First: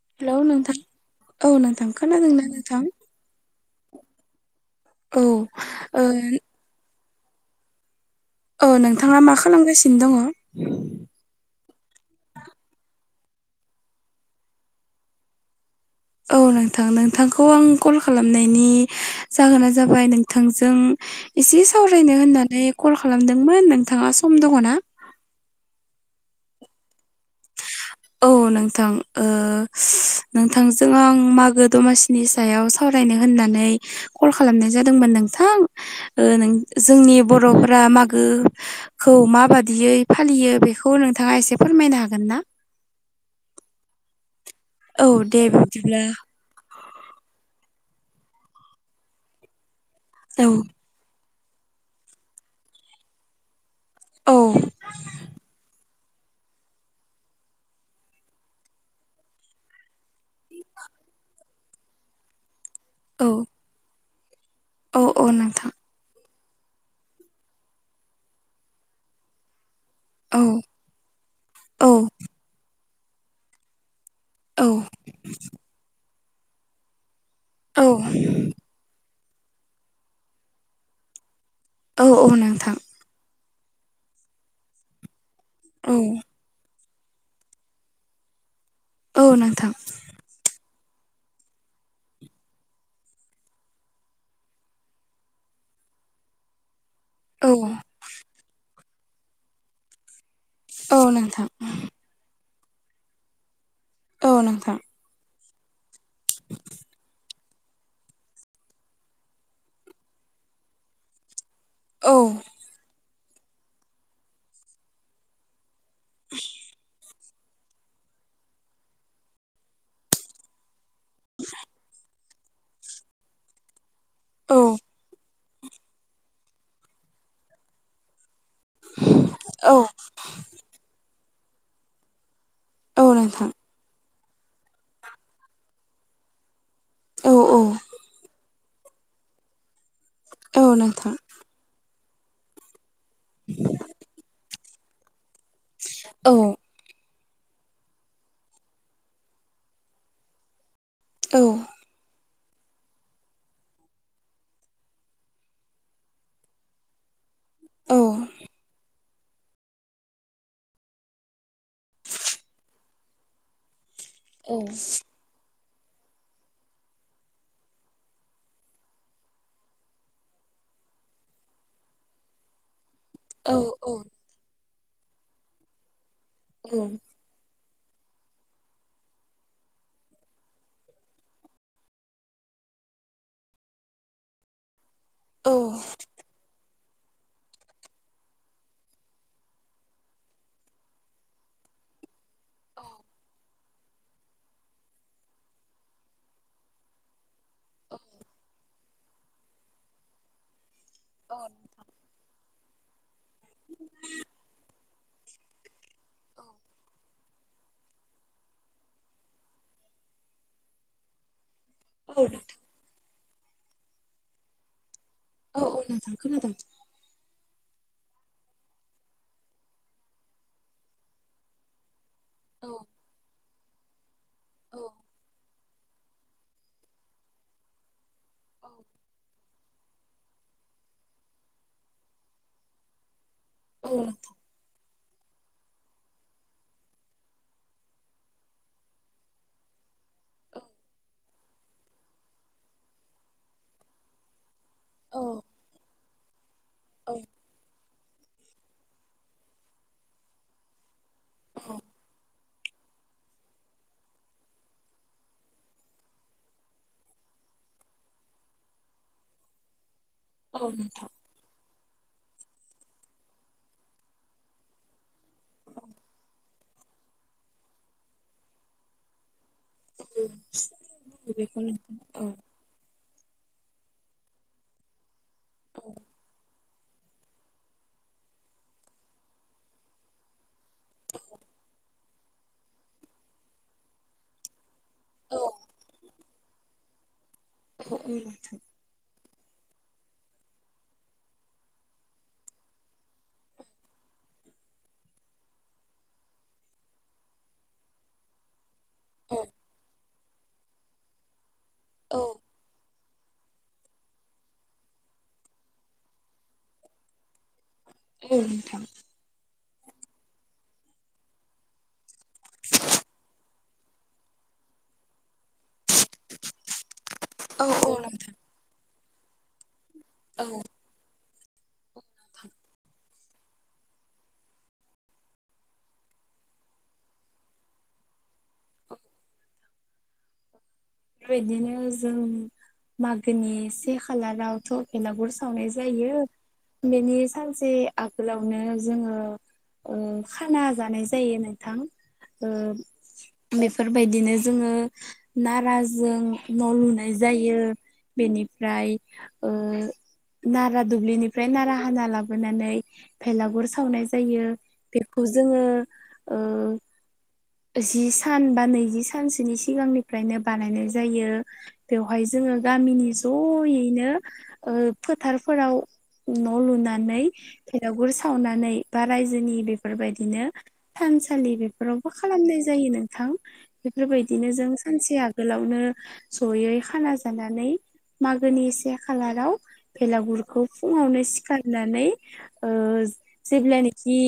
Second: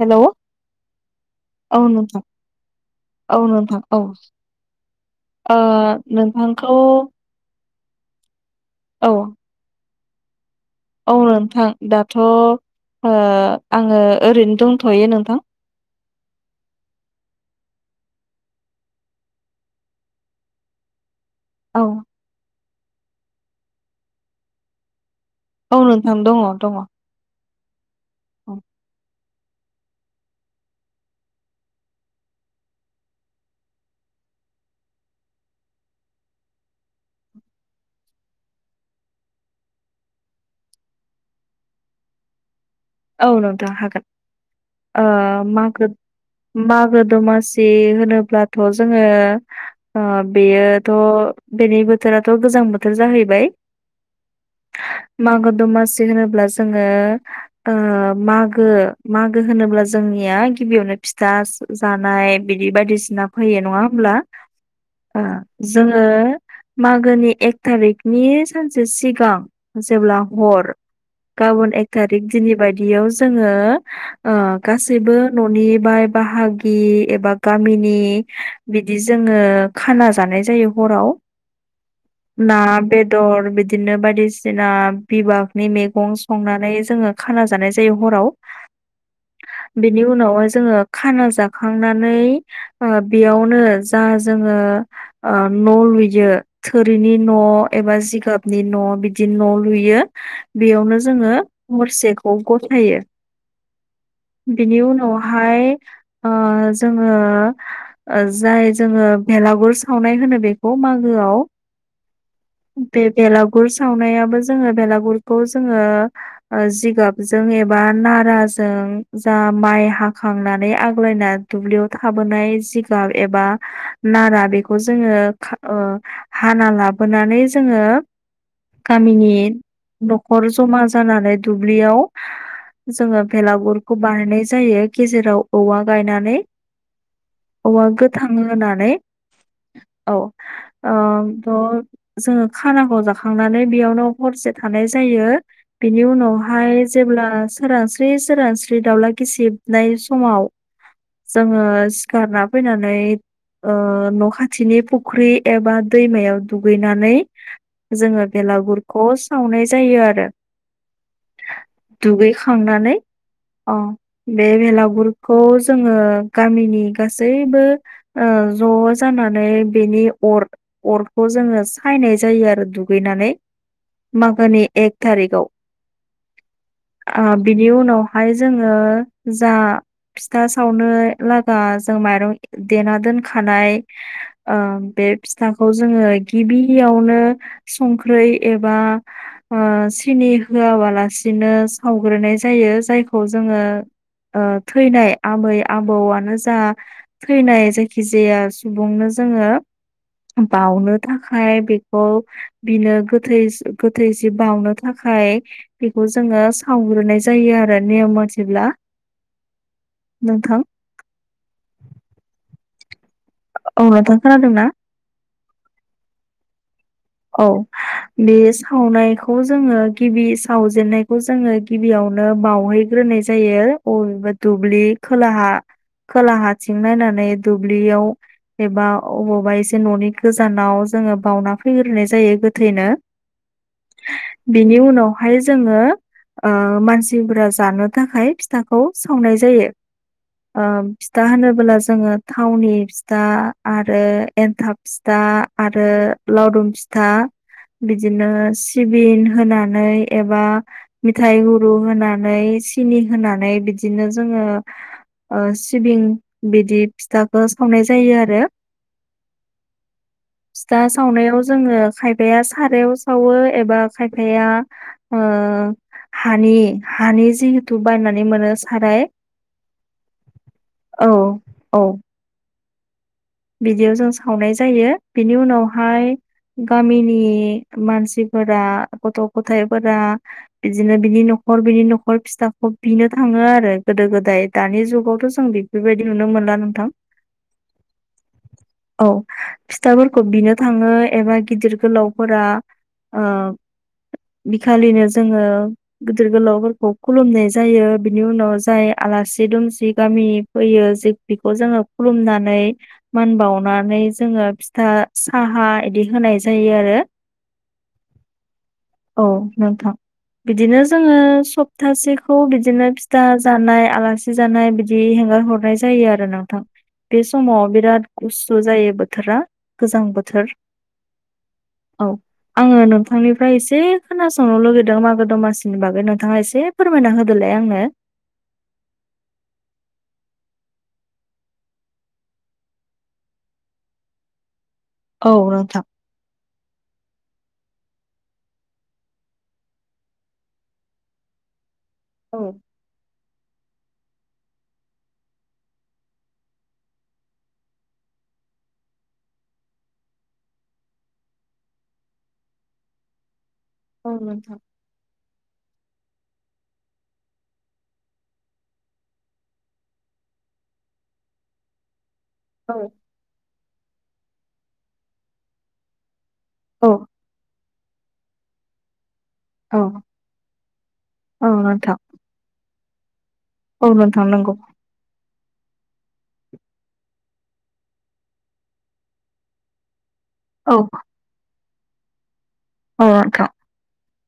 हेल' hello नोंथां औ नोंथां औ नोंथां औ। औ ओ नोंथांखौ। औ नोंथाङा मा खालामगासिनो दङ? औ नोंथां दाथ' आङो ओरैनो दंथ'यो नोंथां। औ नोंथां नोंथांखौ आं कल खालामनायनि जाहोना जाबाय नोंथांजों। एसे औ सावरायनो होननानै कल खालामदोंमोन नोंथाङा सम दङना। औ नोंथां दङ दङ। औ नोंथां। नोंथांजों आं मागो दमासिनि सायाव सावरायनो होननानै कल खालामनाय जादोंमोन नोंथां जोंनि बर'फोरा मागो। खौ माबादियै फालियो बेखौ नोंथाङा एसे फोरमायनो हागोन। औ नोंथां औ दे हागोन मागो बिब्दिब्ला मागो दमासि होनोब्लाथ' जोङो औ बेयो। थ' बेनि बोथोराथ' गोजां बोथोर जाहैबाय। औ मागो दमासि होनोब्ला जोङो। मागो मागो होनोब्ला जोंनिया गिबियावनो फिथा जानाय बिदि औ बायदिसिना फैयो नङा होमब्ला। औ ओ औ नोंथां। जोङो मागोनि एक थारिकनि सानसे सिगां जेब्ला औ हर गाबोन एक औ थारिख दिनै बायदियाव जोङो। औ गासैबो न'नि बाय बाहागि एबा औ गामिनि बिदि जोङो खाना जानाय जायो हराव औ ना नोंथां बे। बेदर बिदिनो बायदिसिना बिबागनि औ मैगं संनानै जोङो। खाना जानाय जायो हराव औ नोंथां बेनि उनाव। उनावहाय जोङो खाना जाखांनानै बेयावनो जा जोङो न' लुयो। थोरिनि न' औ एबा जिगाबनि न' बिदि न' लुयो बेयावनो औ जोङो नोंथां जेखौ गथायो औ नोंथां बिनि उनावहाय ओ जोङो ओ जाय जोङो बेलागुर सावनाय होनो बेखौ मागोआव। औ बे बेलागुर सावनायाबो जोङो बेलागुरखौ जोङो ओ जिगाबजों एबा नाराजों जा माइ हाखांनानै आ गलायना दुब्लियाव थाबोनाय जिगाब एबा नारा औ बेखौ जोङो खा ओ हाना लाबोनानै जोङो गामिनि औ न' खर जमा जानानै दुब्लियाव औ जोङो नोंथां बेलागुर खौ बानायनाय जायो गेजेराव औवा गायनानै। औ औ औवा गोथां होनानै औ। ओ थ' जोङो खानाखौ जाखांनानै बेयावनो हरसे थानाय जायो बिनि औ उनाव फ्राय जेब्ला सोरांस्रि सोरांस्रि दावउला गिसिबनाय समाव जोङो सिखारना फैनानै ओ न'खाथिनि फुख्रि एबा दैमायाव दुगैनानै औ जोङो बेलागुरखौ सावनाय जायो आरो। दुगैखांनानै अ औ बे बेलागुर खौ जोङो गामिनि गासैबो ओ ज' जानानै बेनि अर अरखौ जोङो सायनाय जायो आरो दुगैनानै औ औ मागोनि एक थारिकआव। औ ओ बिनि उनावहाय जोङो जा फिथा सावनो लागा जों माइरं देना दोनखानाय ओ बे फिथाखौ जोङो गिबि बियावनो संख्रै एबा ओ सिनि होवाबा लासिनो सावग्रोनाय जायो जायखौ जोङो ओ थैनाय आबै आबौआनो जा थैनाय जायखिजाया सुबुंनो जोङो बावनो थाखाय बेखौ बिनो गोथै गोथै जि बउनो थाखाय बेखौ जोङो सावग्रोनाय जायो आरो नेम मथेब्ला नोंथां। औ नोंथां औ नोंथां खोनादों ना? औ औ नोंथां खोनादों। औ बे सावनायखौ जोङो गिबि सावजेननाय खौ जोङो गिबियावनो औ बावहैग्रोनाय जायो। अबेबा औ दुब्लि खोलाहा खोलाहााथिं नायनानै दुब्लियाव एबा अबावबा एसे न'नि गोजानाव जोङो बावउना फैग्रोनाय जायो गोथैनो। औ नोंथां बिनि उनावहाय जोङो ओ मानसिफोरा जानो थाखाय फिथाखौ सावनाय जायो। ओ फिथा होनोबोला जोङो थावनि फिथा आरो एन्थाब फिथा औ आरो लावदुम औ फिथा बिदिनो सिबिन होनानै एबा मिथाइ गुरु होनानै [unintelligible] होनानै बिदिनो जोङो ओ सिबिं बिदि फिथाखौ सावनाय जायोआरो। [inaudible] फिथा नोंथां सावनायाव जोङो खायफाया सारायाव सावो एबा खायफाया ओ हानि हानि जिहेथु बायनानै मोनो साराय औ औ [unintelligible] बिदियाव जों सावनाय जायो बिनि उनावहाय गामिनि मानसिफोरा गथ' गथाइफोरा बिदिनो बिनि न'खर बिनि न'खर फिथाखौ बिनो थाङो आरो गोदो गोदाय दानि जु जुगावथ' औ जों बेफोरबायदि नुनो मोनला नोंथां। [inaudible] औ फिथाफोरखौ बिनो थाङो एबा गिदिर गोलावफोरा [unintelligible] बिखालिनो जोङो गिदिर गोलावफोरखौ खुलुमनाय जायो बिनि उनाव जाय औ आलासि दुमसि गामिनि फैयो जे बेखौ जोङो औ खुलुमनानै मान बावनानै जोङो फिथा साहा इदि होनाय जायो आरो। [unintelligible] औ नोंथां बिदिनो जोङो सप्तासेखौ बिदिनो फिथा जानाय आलासि जानाय बिदि हेंगार हरनाय जायो आरो नोंथां बे समाव। औ औ बिराद नोंथां गुसु जायो बोथोरा गोजां बोथोर। [inaudible] औ। आङो नोंथांनिफ्राय एसे खोनासंनो लुगैदों मागो दमासिनि बागै नोंथाङा एसे फोरमायना होदोलाय आंनो। [unintelligible] जों मागोनि से खालारावथ' भेलागुर औ सावनाय नोंथां। जायो बेनि सानसे आगोलावनो जोङो ओ खाना जानाय जायो नोंथां। औ ओ बेफोरबायदिनो जोङो नारा जो जों न' लुनाय जायो बेनिफ्राय ओ नारा दुब्लिनिफ्राय नारा हाना लाबोनानै भेलागुर सावनाय औ जायो नोंथां बेखौ जोङो ओ जि सान बा नैजि सानसोनि सिगांनिफ्रायनो बानायनाय जायो। बेवहाय जोङो औ। गामिनि जयैनो ओ फोथारफोराव न' औ लुनानै भेलागुर सावनानै बा रायजोनि औ बेफोरबायदिनो औ थानसालि नोंथां बेफोरावबो खालामनाय जायो नोंथां। औ नोंथां बेफोरबायदिनो नंगौ जों सानसे आगोलावनो जयै खाना जानानै मागोनि से खालाराव भेलागुर खौ औ फुङावनो सिखारनानै ओ औ नोंथां जेब्लानि जि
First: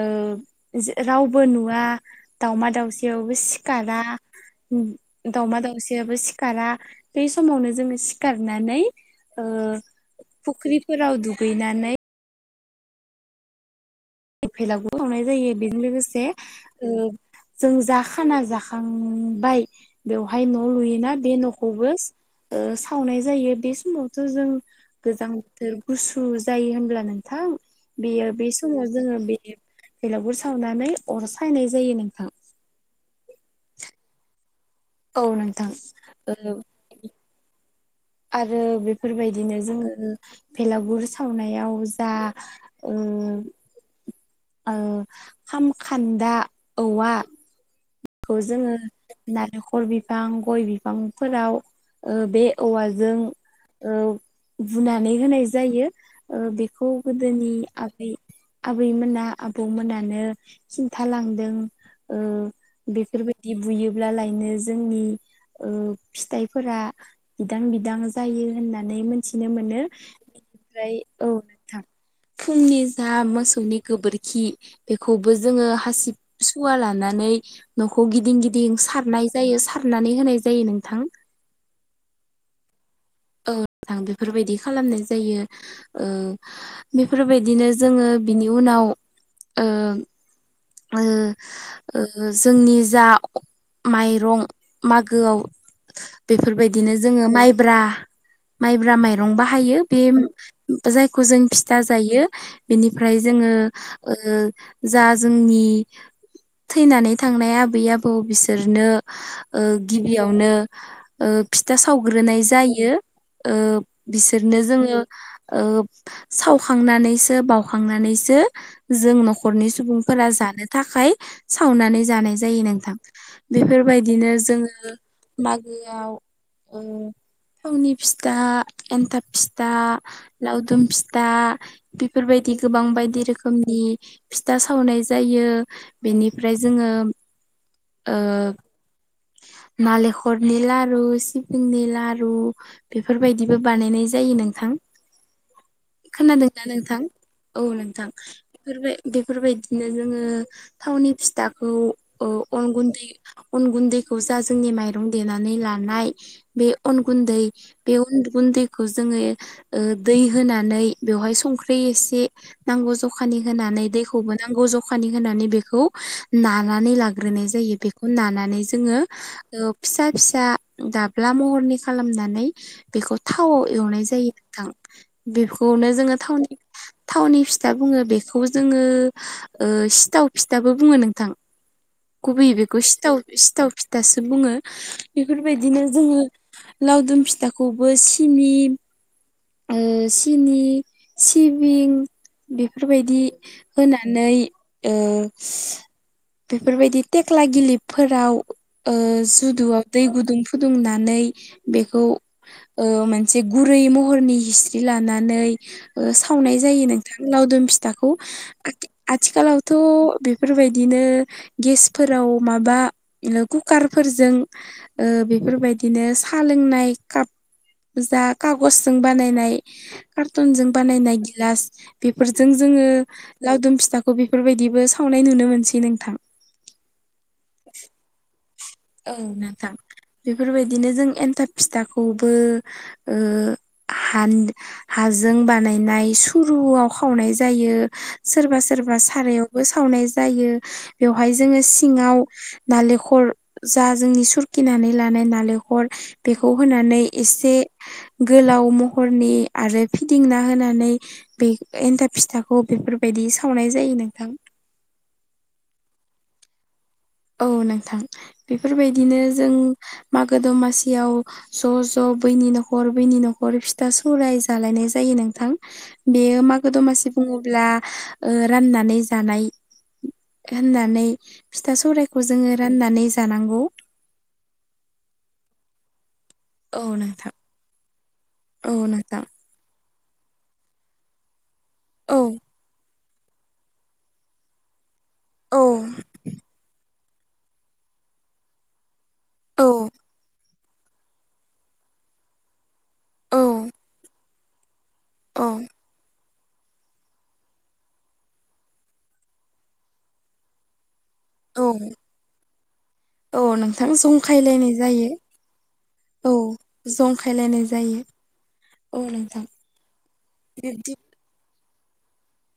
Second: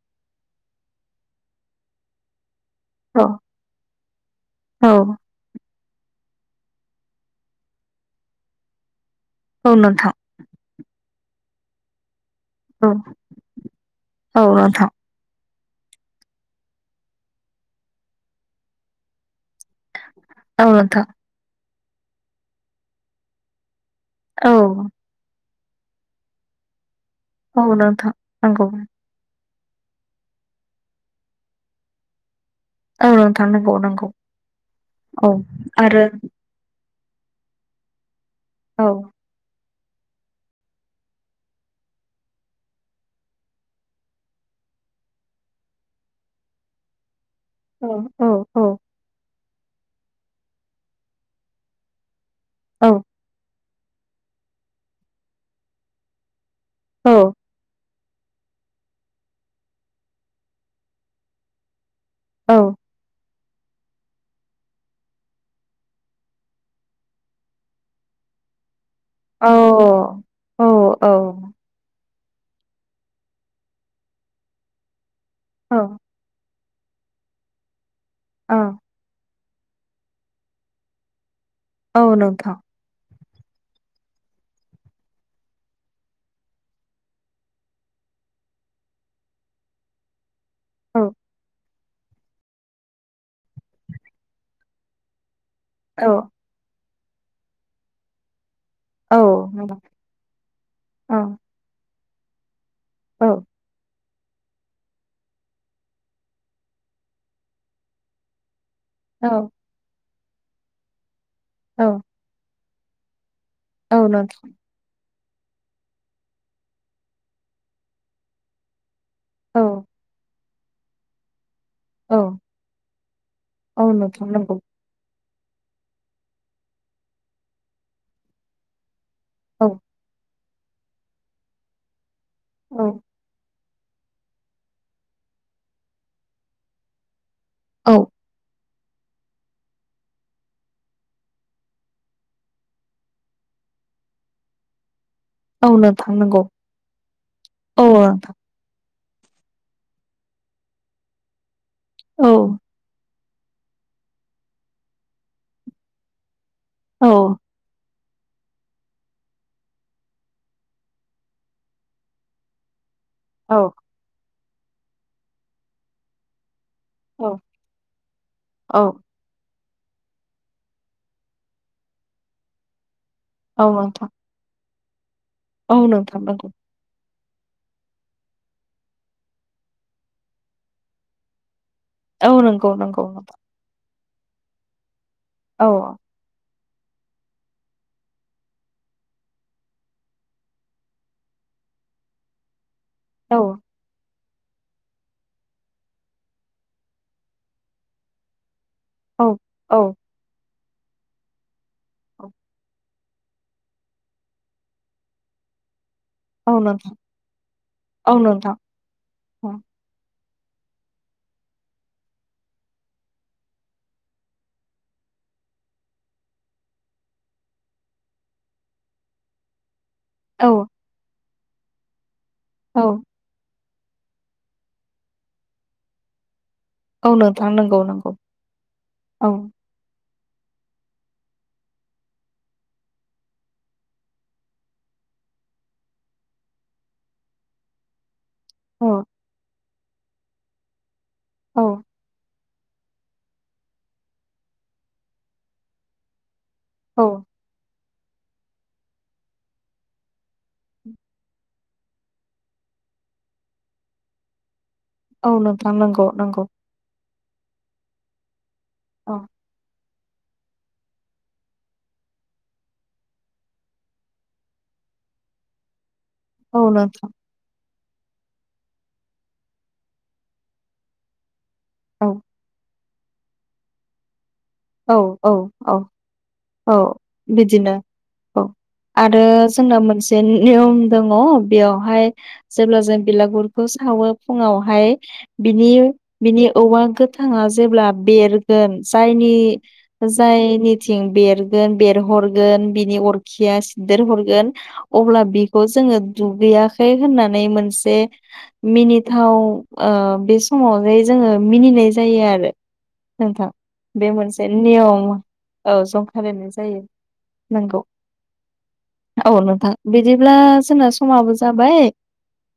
ओ जे रावबो नुवा दावमा औ दाउसायावबो सिखारा औ दावमा दाउसायाबो सि [unintelligible] बै समावनो जोङो सिखारनानै ओ औ नोंथां फुख्रिफोराव दुगैनानै औ औ नोंथां भेलागुर सावनाय जायो। बेजों लोगोसे जों जा खाना जाखांबाय। बेवहाय न' औ नोंथां लुयोना बे न'खौबो ओ सावनाय जायो बे बे समावथ' जों औ गोजां बोथोर गुसु जायो होनब्लानो। थां औ नोंथां बियो बि नंगौ समाव। जोङो बे बेलावगुर सावनानै अर सायनाय जायो नोंथां। औ नोंथां नंगौ नंगौ औ आरो। ओ आरो औ बेफोरबायदि। बिदिनो जोङो भेलागुर सावनायाव जा ओ ओ खामखान्दा औवा। औ औ औ जोङो नालेंखर बिफां गय बिफांफोराव बे औ औवाजों ओ बुनानै होनाय जायो। ओ बेखौ औ गोदोनि आबै आबैमोना आबौमोनानो खिन्थालांदों ओ औ बेफोरबायदि बुयोब्लालायनो जोंनि ओ फिथाइफोरा बिदां बिदां जायो होननानै मिथिनो औ मोनो बेनिफ्राय औ नोंथां फुंनि जा मोसौनि गोबोरखि बेखौबो जोङो हासिब सुवा लानानै न'खौ गिदिं औ गिदिं सारनाय जायो सारनानै होनाय जायो नोंथां औ नोंथां गोथां बेफोरबायदि खालामनाय जायो बेफोरबायदिनो जोङो बिनि उनाव ओ ओ औ ओ जोंनि जा माइरं मागोआव औ बेफोरबायदिनो जोङो माइब्रा माइब्रा औ माइरं नंगौ बाहायो बे औ जायखौ जों फिथा जायो। बेनिफ्राय औ जोङो ओ जा जोंनि थैनानै थांनाय आबै आबौमोना बिसोरनो औ ओ गिबियावनो फिथा औ सावग्रोनाय जायो। ओ औ नोंथां बिसोरनो जोङो ओ सावखांनानैसो बावखांनानैसो जों औ न'खरनि सुबुंफोरा जानो थाखाय सावनानै औ जानाय जायो नोंथां औ नोंथां बेफोरबायदिनो नंगौ जोङो मागोआव थावनि फिथा एन्थाब औ फिथा लावदुम फिथा बेफोरबायदि बिदि औ गोबां बायदि रोखोमनि फिथा सावनाय जायो बेनिफ्राय जोङो औ ओ नालेंखरनि लारु सिबिंनि लारु बेफोरबायदिबो बानायनाय जायो नोंथां। औ नोंथां नंगौ खोनादोंना नोंथां औ नोंथां बेफोरबाय बेफोरबायदिनो जोङो थावनि फिथाखौ औ ओ अन गुन्दै अन गुन्दैखौ जा जोंनि माइरं देनानै लानाय बे अन औ गुन्दै बे अन गन्दैखौ जोङो दै होनानै बेवहाय संख्रि एसे नांगौ जखानि होनानै औ दैखौबो नांगौ जखानि होनानै बेखौ नानानै औ लाग्रोनाय जायो बेखौ नानानै औ जोङो फिसा फिसा दाब्ला महरनि खालामनानै बेखौ थावआव औ एवनाय नोंथां जायो नोंथां औ बेखौनो जोङो नोंथां नंगौ थावनि थावनि फिथा बुङो बेखौ जोङो ओ सिथाव फिथाबो बुङो नोंथां औ गुबैयै नंगौ बेखौ नंगौ सिथाव नोंथां सिथाव फिथासो बुङो औ बेफोरबायदिनो जोङो लावदुम फिथ थाखौबो सिनि ओ सिनि सिबिं बेफोरबायदि औ होना नै ओ बेफोरबायदि थेखला गिलिबफोराव ओ औ जिदुआव दै फुदुंनानै बेखौ औ ओ मोनसे गुरै महरनि हिस्रि लानानै सावनाय जायो नोंथां लावदुम फिथाखौ औ नोंथां आ औ आथिखालावथ' बेफोरबायदिनो गेसफोराव माबा कुकारफोरजों ओ बेफोरबायदिनो सा लोंनाय काप जा कागजजों बानायनाय औ कार्टुनजों बानायनाय गिलास बेफोरजों जोङो लावदुम फिथाखौ बेफोरबायदिबो सावनाय नुनो मोनसै नोंथां। औ नोंथां नंगौ नंगौ। औ नोंथां बेफोरबायदिनो जों एन्थाब फिथाखौबो ओ हानदो हाजों बानायनाय सुरुआव खावनाय जायो। सोरबा सोरबा औ सारायावबो सावनाय जायो बेवहाय जोङो औ सिङाव नालेखर जा जोंनि सुरखिनानै लानाय नालेखर बेखौ होनानै औ एसे गोलाव महरनि आरो फिदिंना होनानै बे एन्थाब फिथाखौ बेफोरबायदि सावनाय जायो नोंथां। औ नोंथां नंगौ नंगौ। औ नोंथां बेफोरबायदिनो औ जों मागो दमासियाव ज' ज' बैनि न'खर बैनि न'खर फिथा सौराय जालायनाय जायो नोंथां। बेयो औ मागो नोंथां दमासि बुङोब्ला ओ राननानै जानाय होननानै फिथा सौवरा औ खौ जोङो राननानै जानांगौ। औ औ औ औ बिदिनो औ आरो जोंना मोन से नियम दङ बेयावहाय औ जेब्ला जों बिलागुर खौ सावो फुङावहाय औ बिनि बिनि औवा गोथांङा जेब्ला बेरगोन जायनि औ जायनिथिं बेरगोन बेरहरगोन बिनि औ अरखिया सिदेरहरगोन अब्ला औ बेखौ जोङो दुगैयाखै होननानै मोनसे मिनिथाव ओ बे समावहै जोङो औ मिनिनाय जायो आरो औ नोंथां बे मोन से जंखायलायनाय जायो नियम औ औ जंखालायनाय जायो जंखायलायनाय नंगौ। जायो औ नोंथां बिदिब्ला जोंना बिब्दि समाबो जाबाय।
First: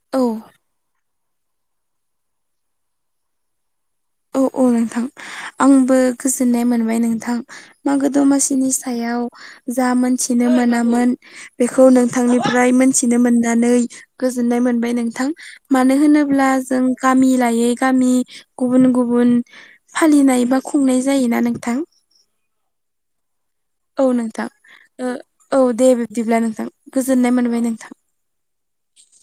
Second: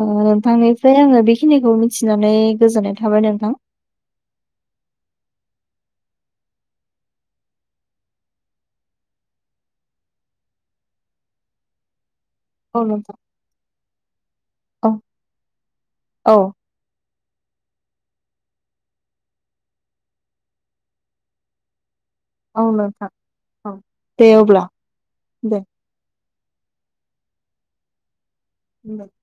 ओ औ नोंथांनिफ्राय आङो बेखिनिखौ मिथिनानै गोजोननाय थाबाय नोंथां। औ औ नोंथां आंबो गोजोननाय मोनबाय नोंथां। मागो दमासिनि सायाव जा मोनथिनो मोनामोन बेखौ नों नोंथांनिफ्राय औ मोनथिनो नोंथां मोननानै गोजोननाय औ मोनबाय नोंथां मानो औ होनोब्ला जों गामि लायै गामि गुबुन गुबुन फालिनाय बा खुंनाय जायोना नोंथां। औ नोंथां। औ दे नोंथां अब्ला औ दे बिब्दिब्ला नोंथां गोजोननाय मोनबाय नोंथां। [inaudible]